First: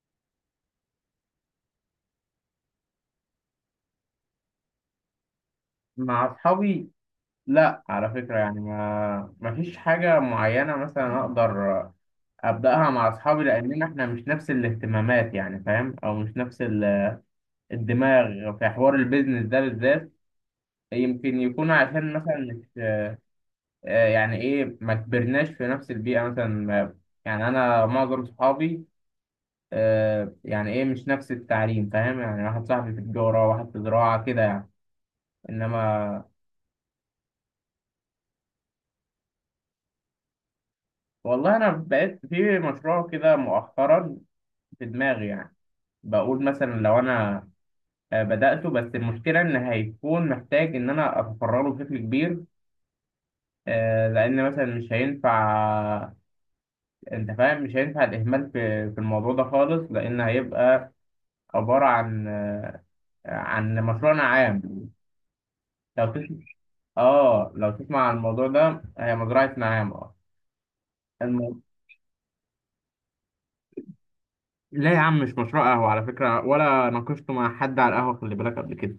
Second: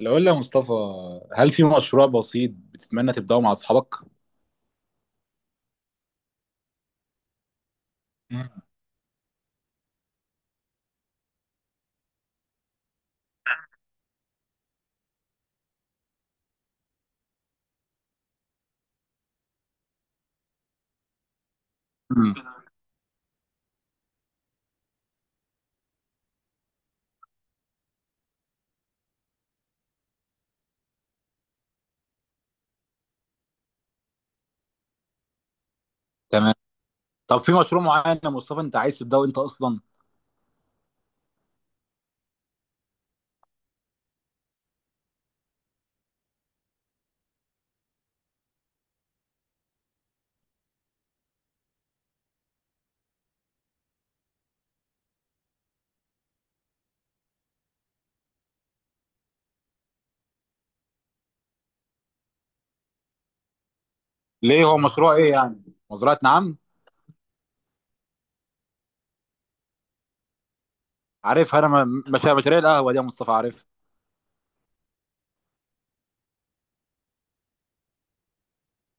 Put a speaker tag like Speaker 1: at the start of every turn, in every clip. Speaker 1: لو قلنا يا مصطفى، هل في مشروع بسيط بتتمنى تبدأه مع أصحابك؟
Speaker 2: مع اصحابي. لا على فكره،
Speaker 1: مم.
Speaker 2: يعني ما فيش حاجه معينه مثلا اقدر ابداها مع اصحابي، لاننا احنا مش نفس الاهتمامات يعني فاهم، او مش نفس الدماغ في حوار البيزنس ده بالذات. يمكن يكون عشان
Speaker 1: مم.
Speaker 2: مثلا مش يعني ايه ما كبرناش في نفس البيئه مثلا يعني انا معظم صحابي يعني ايه مش نفس التعليم، فاهم؟ يعني واحد صاحبي في تجاره، واحد في زراعه كده يعني. انما
Speaker 1: تمام. طب في مشروع معين يا مصطفى أنت عايز تبدأه أنت أصلا؟
Speaker 2: والله انا بقيت في مشروع كده مؤخرا في دماغي يعني. بقول مثلا لو انا بدأته، بس المشكلة ان هيكون محتاج ان انا افرغه بشكل كبير، لان مثلا مش هينفع. انت فاهم، مش هينفع الاهمال في الموضوع ده خالص، لان هيبقى عبارة عن عن مشروعنا عام.
Speaker 1: ليه؟ هو مشروع إيه يعني؟
Speaker 2: لو
Speaker 1: مزرعة
Speaker 2: تسمع،
Speaker 1: نعم؟
Speaker 2: اه لو تسمع عن الموضوع ده، هي مزرعة نعام اه.
Speaker 1: عارفها
Speaker 2: الم...
Speaker 1: أنا. مش مشاريع القهوة دي يا مصطفى، عارف.
Speaker 2: لا يا عم، مش مشروع قهوة على فكرة، ولا ناقشته مع حد على القهوة، خلي بالك، قبل كده.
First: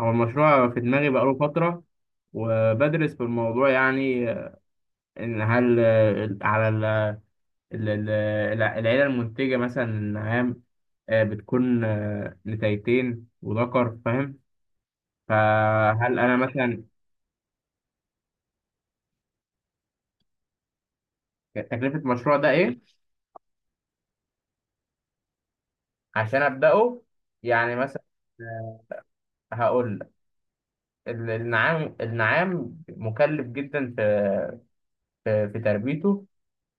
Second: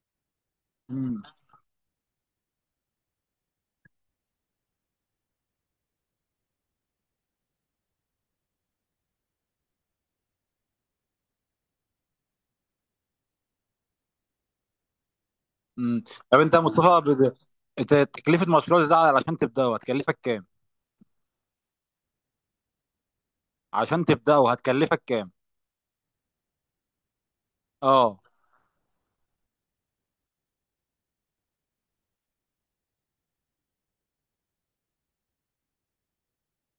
Speaker 2: هو المشروع في دماغي
Speaker 1: مم.
Speaker 2: بقاله فترة وبدرس في الموضوع يعني. إن هل على ال- ال- العيلة المنتجة مثلا النعام بتكون نتايتين وذكر، فاهم؟
Speaker 1: مم.
Speaker 2: فهل أنا
Speaker 1: طب أنت يا
Speaker 2: مثلا؟
Speaker 1: مصطفى أنت تكلفة مشروع زي ده علشان تبدأه هتكلفك كام؟
Speaker 2: تكلفة المشروع ده إيه؟
Speaker 1: عشان تبدأه هتكلفك كام؟
Speaker 2: عشان أبدأه يعني مثلا
Speaker 1: أه.
Speaker 2: آه، هقول لك، النعام مكلف جدا في في تربيته،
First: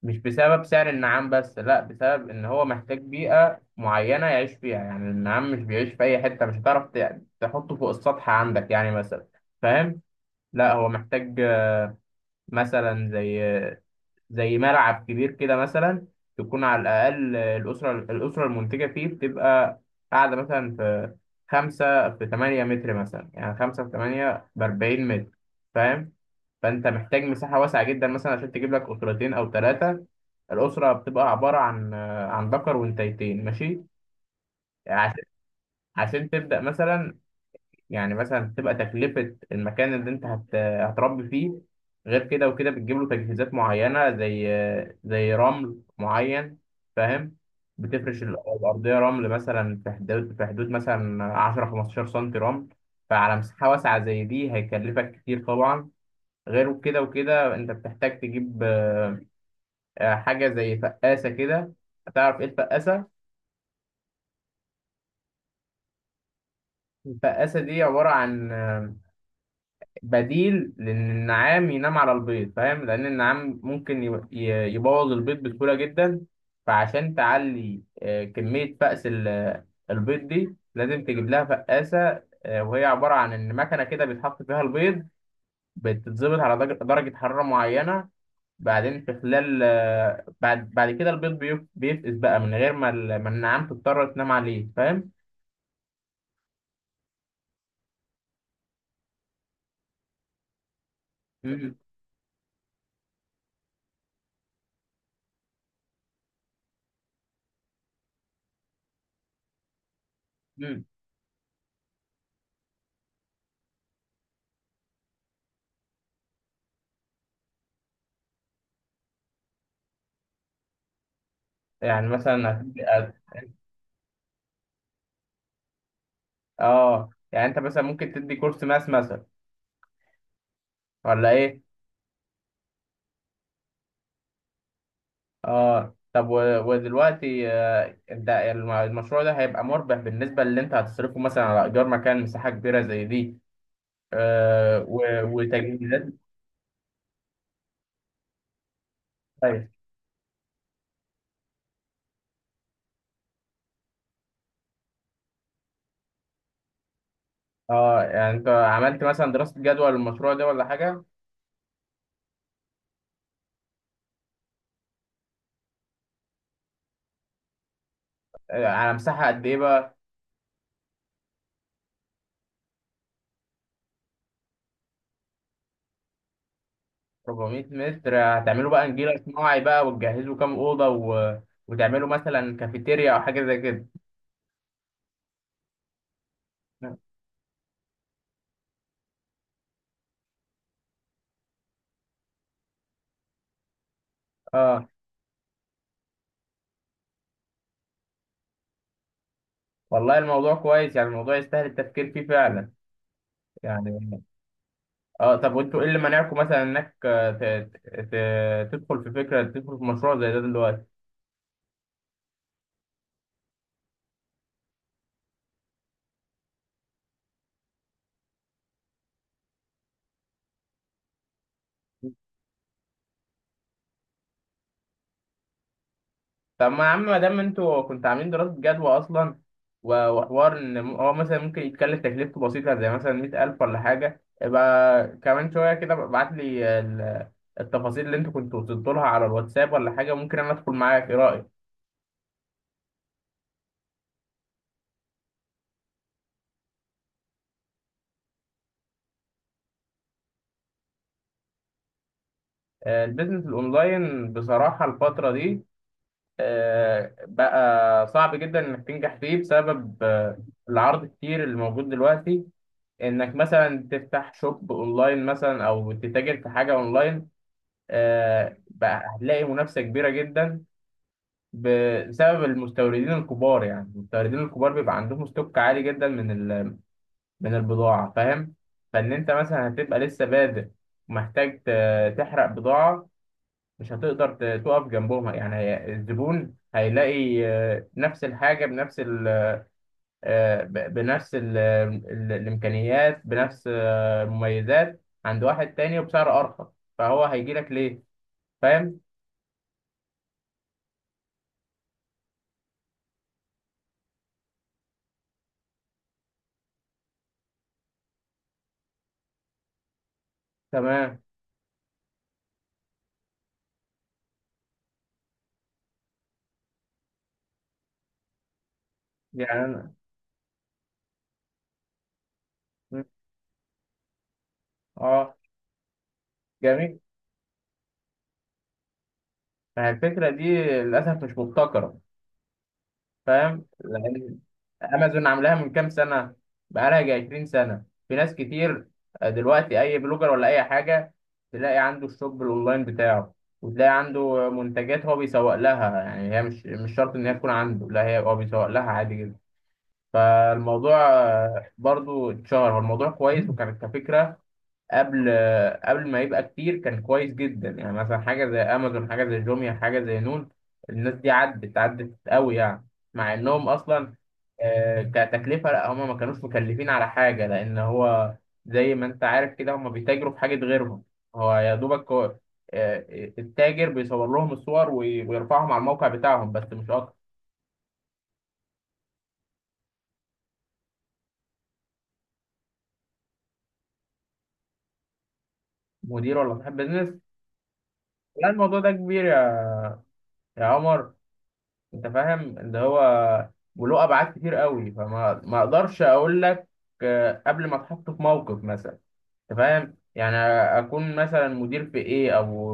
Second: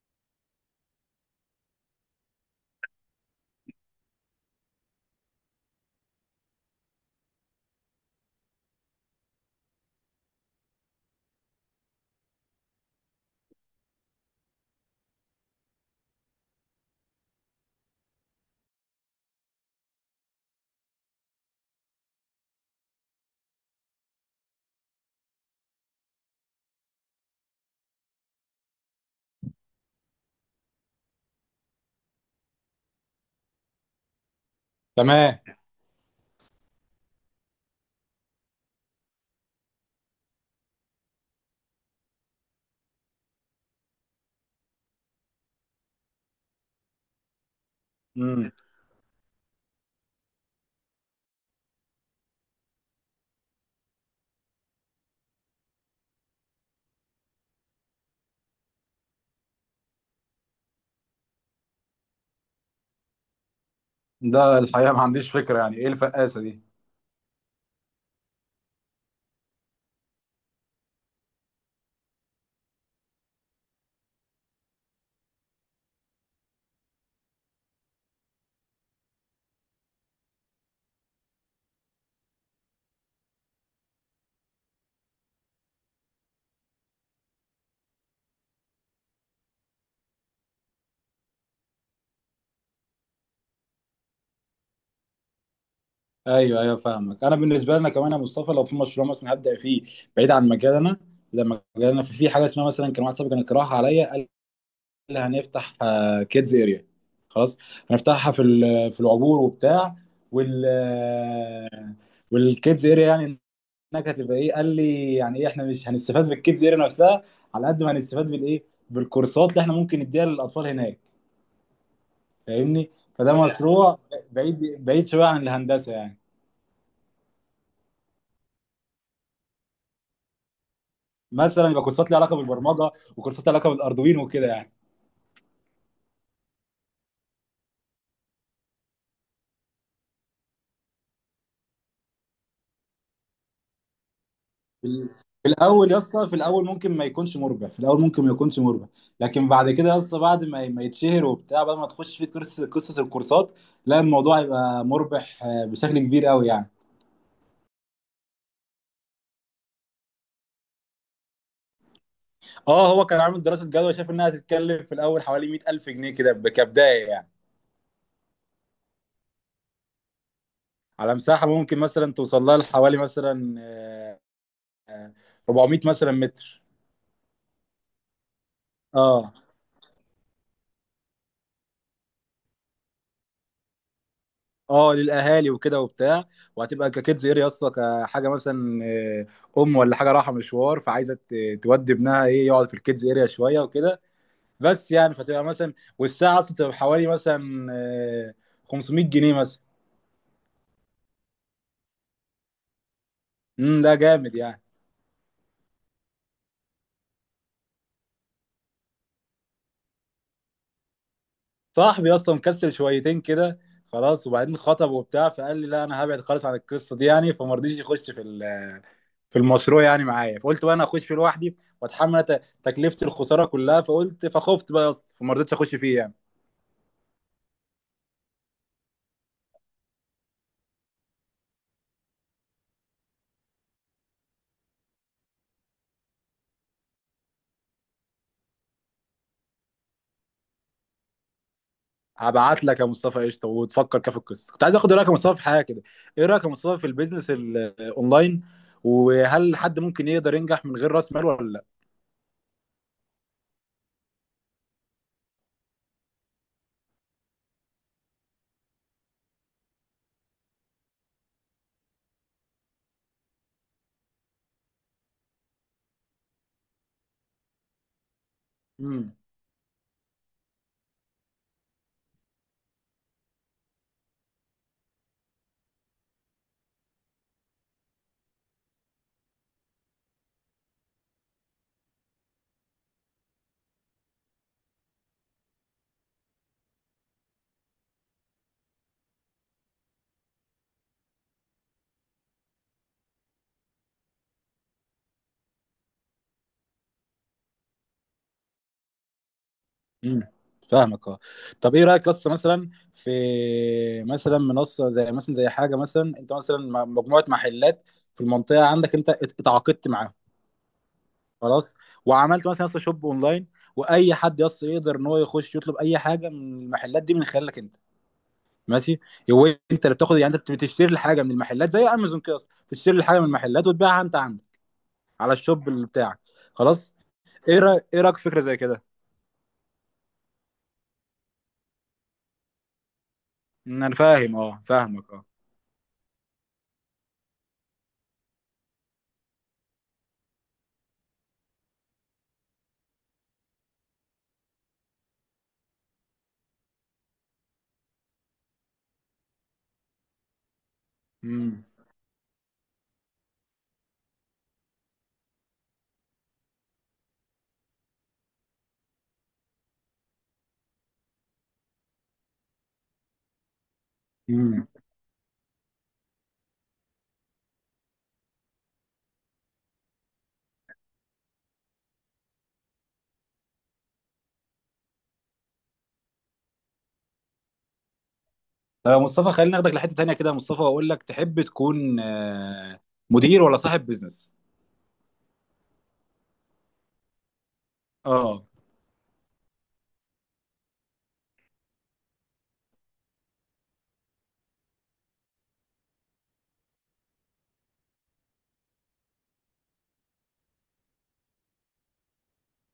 Speaker 2: مش بسبب سعر النعام بس، لا بسبب ان هو محتاج بيئة معينة يعيش فيها. يعني النعام مش بيعيش في اي حتة. مش هتعرف تحطه فوق السطح عندك يعني مثلا، فاهم؟ لا هو محتاج مثلا زي زي ملعب كبير كده مثلا، تكون على الأقل الأسرة المنتجة فيه بتبقى قاعدة مثلا في خمسة في تمانية متر مثلا، يعني خمسة في تمانية بأربعين متر، فاهم؟ فأنت محتاج مساحة واسعة جدا مثلا عشان تجيب لك أسرتين أو ثلاثة. الأسرة بتبقى عبارة عن عن ذكر وانتيتين، ماشي؟ عشان
Speaker 1: تمام.
Speaker 2: عشان تبدأ مثلا، يعني مثلا تبقى تكلفة المكان اللي انت هتربي فيه، غير كده وكده بتجيب له تجهيزات معينة زي زي رمل معين، فاهم؟ بتفرش
Speaker 1: مم.
Speaker 2: الأرضية رمل مثلا في حدود مثلا 10 15 سنتي رمل. فعلى مساحة واسعة زي دي هيكلفك كتير طبعا. غير كده وكده انت بتحتاج تجيب حاجة زي فقاسة كده. هتعرف ايه الفقاسة؟
Speaker 1: ده الحقيقة ما عنديش فكرة يعني ايه الفقاسة دي.
Speaker 2: الفقاسة دي عبارة عن بديل لان النعام ينام على البيض، فاهم؟ لان النعام ممكن يبوظ البيض بسهوله جدا. فعشان تعلي كميه فأس البيض دي، لازم تجيب لها فقاسه وهي عباره عن ان مكنه كده بيتحط فيها البيض، بتتظبط على درجة حراره معينه. بعدين في خلال بعد كده البيض بيفقس بقى من غير ما ما النعام تضطر تنام عليه، فاهم؟
Speaker 1: ايوه ايوه، فاهمك. انا بالنسبه لنا كمان يا مصطفى لو في مشروع مثلا هبدا فيه بعيد عن مجالنا، لما
Speaker 2: مم.
Speaker 1: مجالنا في حاجه اسمها، مثلا كان واحد صاحبي كان اقتراح عليا، قال لي هنفتح كيدز اريا. خلاص، هنفتحها في العبور وبتاع وال-
Speaker 2: مم.
Speaker 1: والكيدز اريا يعني انك هتبقى ايه. قال لي يعني ايه، احنا مش هنستفاد بالكيدز اريا نفسها على قد ما هنستفاد بالايه، بالكورسات اللي احنا ممكن نديها للاطفال هناك.
Speaker 2: يعني مثلا
Speaker 1: فاهمني. فده مشروع بعيد، بعيد شويه عن الهندسه يعني.
Speaker 2: اه يعني انت مثلا ممكن تدي كورس ماس مثلا، ولا ايه؟
Speaker 1: مثلا يبقى كورسات ليها علاقه بالبرمجه، وكورسات ليها علاقه بالاردوين وكده يعني.
Speaker 2: اه طب ودلوقتي انت المشروع ده هيبقى مربح بالنسبه اللي انت هتصرفه، مثلا على ايجار مكان مساحه كبيره زي دي
Speaker 1: في ال- في الاول يا
Speaker 2: وتجهيزات؟
Speaker 1: اسطى، في الاول ممكن ما يكونش مربح، في الاول ممكن ما يكونش مربح، لكن
Speaker 2: طيب،
Speaker 1: بعد كده يا اسطى بعد ما يتشهر وبتاع، بعد ما تخش في كورس قصه الكورسات، لا الموضوع يبقى مربح بشكل كبير قوي يعني.
Speaker 2: اه يعني انت عملت مثلا دراسه جدوى للمشروع ده ولا حاجه؟
Speaker 1: اه، هو كان عامل دراسه جدوى، شاف انها هتتكلم في الاول حوالي 100000 جنيه كده، كبدايه يعني.
Speaker 2: على مساحه قد ايه بقى؟
Speaker 1: على مساحه ممكن مثلا توصل لها لحوالي مثلا آه، 400 مثلا متر.
Speaker 2: 400 متر. هتعملوا بقى نجيل
Speaker 1: اه.
Speaker 2: صناعي بقى، وتجهزوا كام اوضه وتعملوا مثلا كافيتيريا او حاجه زي كده؟
Speaker 1: اه، للاهالي وكده وبتاع، وهتبقى ككيدز اير يسطا كحاجه مثلا ام، ولا حاجه رايحه مشوار فعايزه تودي ابنها، ايه، يقعد في الكيدز اريا شويه وكده
Speaker 2: اه.
Speaker 1: بس يعني. فتبقى مثلا والساعه اصلا تبقى حوالي مثلا 500 جنيه مثلا.
Speaker 2: والله الموضوع كويس يعني، الموضوع يستاهل التفكير فيه فعلا
Speaker 1: امم، ده
Speaker 2: يعني.
Speaker 1: جامد يعني.
Speaker 2: اه طب وانتوا ايه اللي منعكم مثلا انك تدخل في فكره، تدخل في مشروع زي ده دلوقتي؟
Speaker 1: صاحبي اصلا مكسل شويتين كده، خلاص، وبعدين خطب وبتاع، فقال لي لا انا هبعد خالص عن القصه دي يعني، فما رضيش يخش في المشروع يعني معايا. فقلت بقى انا اخش فيه لوحدي واتحمل أنا تكلفه الخساره كلها، فقلت، فخفت بقى يا اسطى فما رضيتش اخش فيه يعني.
Speaker 2: طب ما يا عم، ما دام انتوا كنتوا عاملين دراسه جدوى اصلا وحوار ان هو مثلا ممكن يتكلف تكلفته بسيطه زي مثلا 100,000 ولا حاجه، يبقى كمان شويه كده ابعت لي التفاصيل اللي انتوا كنتوا وصلتوا لها على الواتساب ولا حاجه، ممكن انا ادخل معاك. ايه رايك؟
Speaker 1: هبعت لك يا مصطفى قشطه وتفكر كده في القصه. كنت عايز اخد رايك يا مصطفى في حاجه كده. ايه رايك يا مصطفى في البيزنس الاونلاين، وهل حد ممكن يقدر ينجح من غير راس مال ولا لا؟
Speaker 2: البيزنس الاونلاين بصراحه الفتره دي بقى صعب جدا انك تنجح فيه بسبب العرض الكتير اللي موجود دلوقتي. انك مثلا تفتح شوب اونلاين مثلا او تتاجر في حاجه اونلاين بقى
Speaker 1: امم.
Speaker 2: هتلاقي منافسه كبيره جدا بسبب المستوردين الكبار. يعني المستوردين الكبار بيبقى عندهم ستوك عالي جدا من من البضاعه، فاهم؟ فان انت مثلا هتبقى لسه بادئ ومحتاج تحرق بضاعه، مش هتقدر تقف جنبهم. يعني الزبون هيلاقي نفس الحاجة بنفس بنفس ال الإمكانيات، بنفس المميزات عند واحد تاني وبسعر أرخص. فهو هيجي لك ليه؟ فاهم؟
Speaker 1: امم، فاهمك. اه، طب ايه رايك قصه مثلا في مثلا منصه زي مثلا، زي حاجه مثلا، انت مثلا مجموعه محلات في المنطقه عندك انت اتعاقدت معاهم،
Speaker 2: تمام.
Speaker 1: خلاص، وعملت مثلا يا اسطى شوب اونلاين، واي حد يا اسطى يقدر ان هو يخش يطلب اي حاجه من المحلات دي من خلالك انت. ماشي. هو
Speaker 2: يعني
Speaker 1: انت
Speaker 2: أنا
Speaker 1: اللي بتاخد، يعني انت بتشتري الحاجه من المحلات، زي امازون كده اصلا، بتشتري
Speaker 2: م-
Speaker 1: الحاجه من المحلات وتبيعها انت عندك على
Speaker 2: اه
Speaker 1: الشوب اللي بتاعك، خلاص.
Speaker 2: جميل.
Speaker 1: ايه رايك، ايه رايك في فكره زي كده؟
Speaker 2: فالفكرة دي للأسف مش مبتكرة، فاهم؟
Speaker 1: إن انا فاهم،
Speaker 2: لان
Speaker 1: اه، فاهمك اه.
Speaker 2: امازون عاملاها من كام سنه، بقالها جاي 20 سنه، في ناس كتير دلوقتي اي بلوجر ولا اي حاجه تلاقي عنده الشوب الاونلاين بتاعه، وتلاقي عنده منتجات هو بيسوق لها. يعني هي مش شرط ان هي تكون عنده، لا هي هو بيسوق لها عادي جدا. فالموضوع
Speaker 1: امم.
Speaker 2: برضو اتشهر، هو الموضوع كويس وكانت كفكره قبل قبل ما يبقى كتير كان كويس جدا. يعني مثلا حاجة زي أمازون، حاجة زي جوميا، حاجة زي نون، الناس دي عدت عدت قوي يعني، مع إنهم أصلا
Speaker 1: امم.
Speaker 2: كتكلفة لا هما ما كانوش مكلفين على حاجة، لأن هو زي ما أنت عارف كده هما بيتاجروا في حاجة غيرهم. هو يا دوبك هو آه، التاجر بيصور لهم الصور ويرفعهم على الموقع بتاعهم، بس مش أكتر.
Speaker 1: طب يا مصطفى خلينا ناخدك لحته تانيه كده يا مصطفى، واقول لك تحب تكون مدير ولا صاحب بيزنس؟
Speaker 2: مدير ولا صاحب بيزنس؟
Speaker 1: اه.
Speaker 2: لا الموضوع ده كبير يا يا عمر. انت فاهم، اللي هو وله ابعاد كتير قوي، فما ما اقدرش اقول لك قبل ما اتحط في موقف مثلا، انت فاهم يعني، اكون مثلا مدير في ايه، او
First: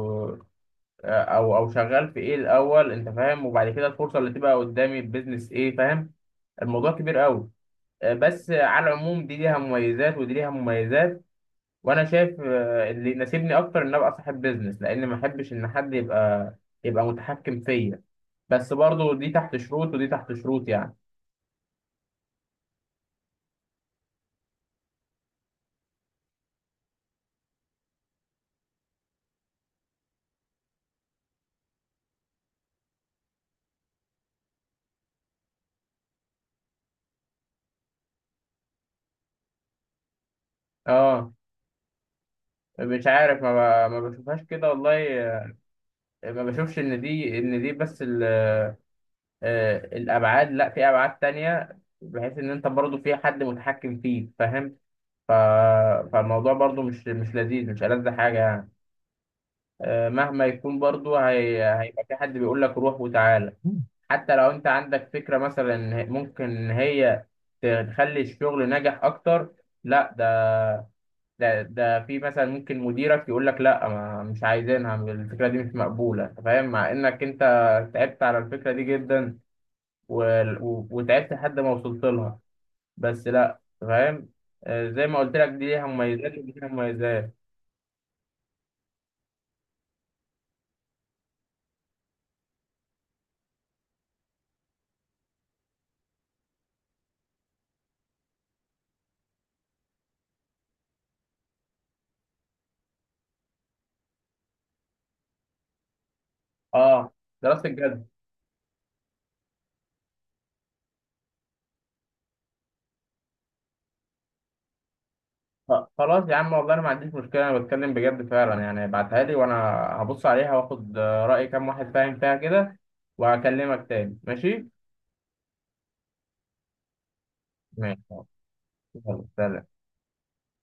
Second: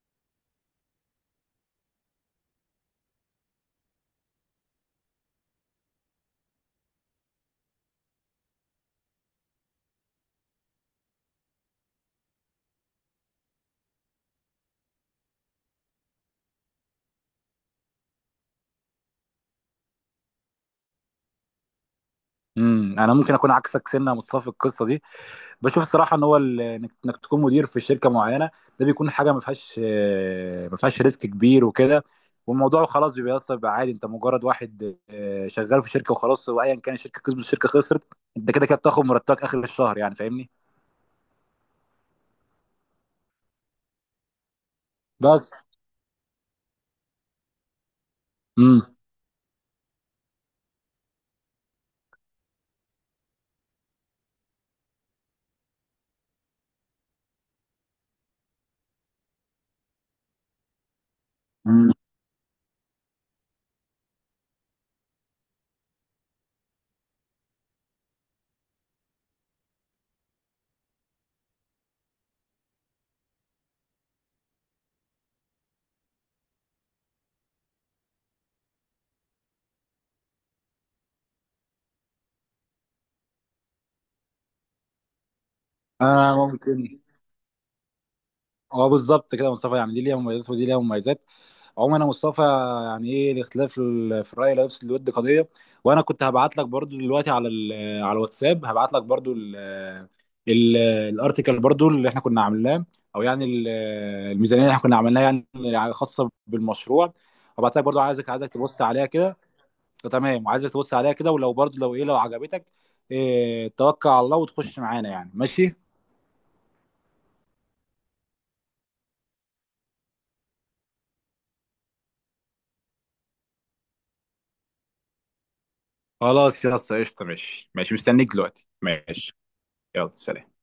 Speaker 2: او شغال في ايه الاول، انت فاهم، وبعد كده الفرصه اللي تبقى قدامي البيزنس ايه، فاهم؟ الموضوع كبير قوي. بس على العموم دي ليها مميزات ودي ليها مميزات، وانا شايف اللي يناسبني اكتر ان ابقى صاحب بيزنس، لان ما احبش ان حد يبقى يبقى متحكم فيا. بس برضو دي تحت شروط ودي تحت شروط يعني.
Speaker 1: امم، انا ممكن اكون عكسك سنه يا مصطفى في القصه دي. بشوف الصراحه ان هو انك إنك تكون مدير في شركه معينه، ده بيكون حاجه ما فيهاش ريسك كبير وكده، والموضوع خلاص بيبقى بيبقى عادي، انت مجرد واحد شغال في شركه وخلاص، وايا كان الشركه كسبت الشركه خسرت، انت كده كده بتاخد مرتبك اخر الشهر يعني، فاهمني.
Speaker 2: اه مش عارف، ما بشوفهاش كده والله.
Speaker 1: بس.
Speaker 2: ما بشوفش ان دي ان دي بس
Speaker 1: امم.
Speaker 2: الابعاد. لا في ابعاد تانية، بحيث ان انت برضو في حد متحكم فيك، فاهم؟ ف... فالموضوع برضو مش لذيذ، مش ألذ حاجة يعني. مهما يكون برضو
Speaker 1: امم،
Speaker 2: هيبقى في حد بيقول لك روح وتعالى، حتى لو انت عندك فكرة مثلا ممكن هي تخلي الشغل ناجح اكتر. لا ده في مثلا ممكن مديرك يقول لك لا، ما مش عايزينها الفكره دي، مش مقبوله، أنت فاهم، مع انك انت تعبت على الفكره دي جدا و... وتعبت لحد ما وصلت لها، بس لا. أنت فاهم، زي ما قلت لك دي ليها
Speaker 1: انا
Speaker 2: مميزات ودي ليها
Speaker 1: ممكن.
Speaker 2: مميزات.
Speaker 1: اه، بالظبط كده يا مصطفى، يعني دي ليها مميزات ودي ليها مميزات. عمر مصطفى، يعني ايه، الاختلاف في الراي لا يفسد الود قضيه. وانا كنت هبعت لك برضو دلوقتي على الواتساب، هبعت لك برضو ال- الارتيكل برضو اللي احنا كنا عاملاه، او يعني الميزانيه اللي احنا كنا عملناها يعني خاصه
Speaker 2: اه
Speaker 1: بالمشروع.
Speaker 2: دراسه
Speaker 1: هبعت لك برضو،
Speaker 2: الجد.
Speaker 1: عايزك تبص عليها كده. تمام، وعايزك تبص عليها كده، ولو برضو لو ايه، لو عجبتك، إيه، توكل على الله وتخش معانا يعني، ماشي؟
Speaker 2: خلاص يا عم، والله انا ما عنديش مشكله، انا بتكلم بجد فعلا يعني. ابعتها لي وانا هبص عليها واخد راي كام واحد فاهم فيها كده، وهكلمك تاني ماشي.
Speaker 1: خلاص يا اسطى قشطه، ماشي ماشي،
Speaker 2: ماشي.
Speaker 1: مستنيك دلوقتي،
Speaker 2: يلا،
Speaker 1: ماشي.
Speaker 2: سلام.
Speaker 1: يلا سلام.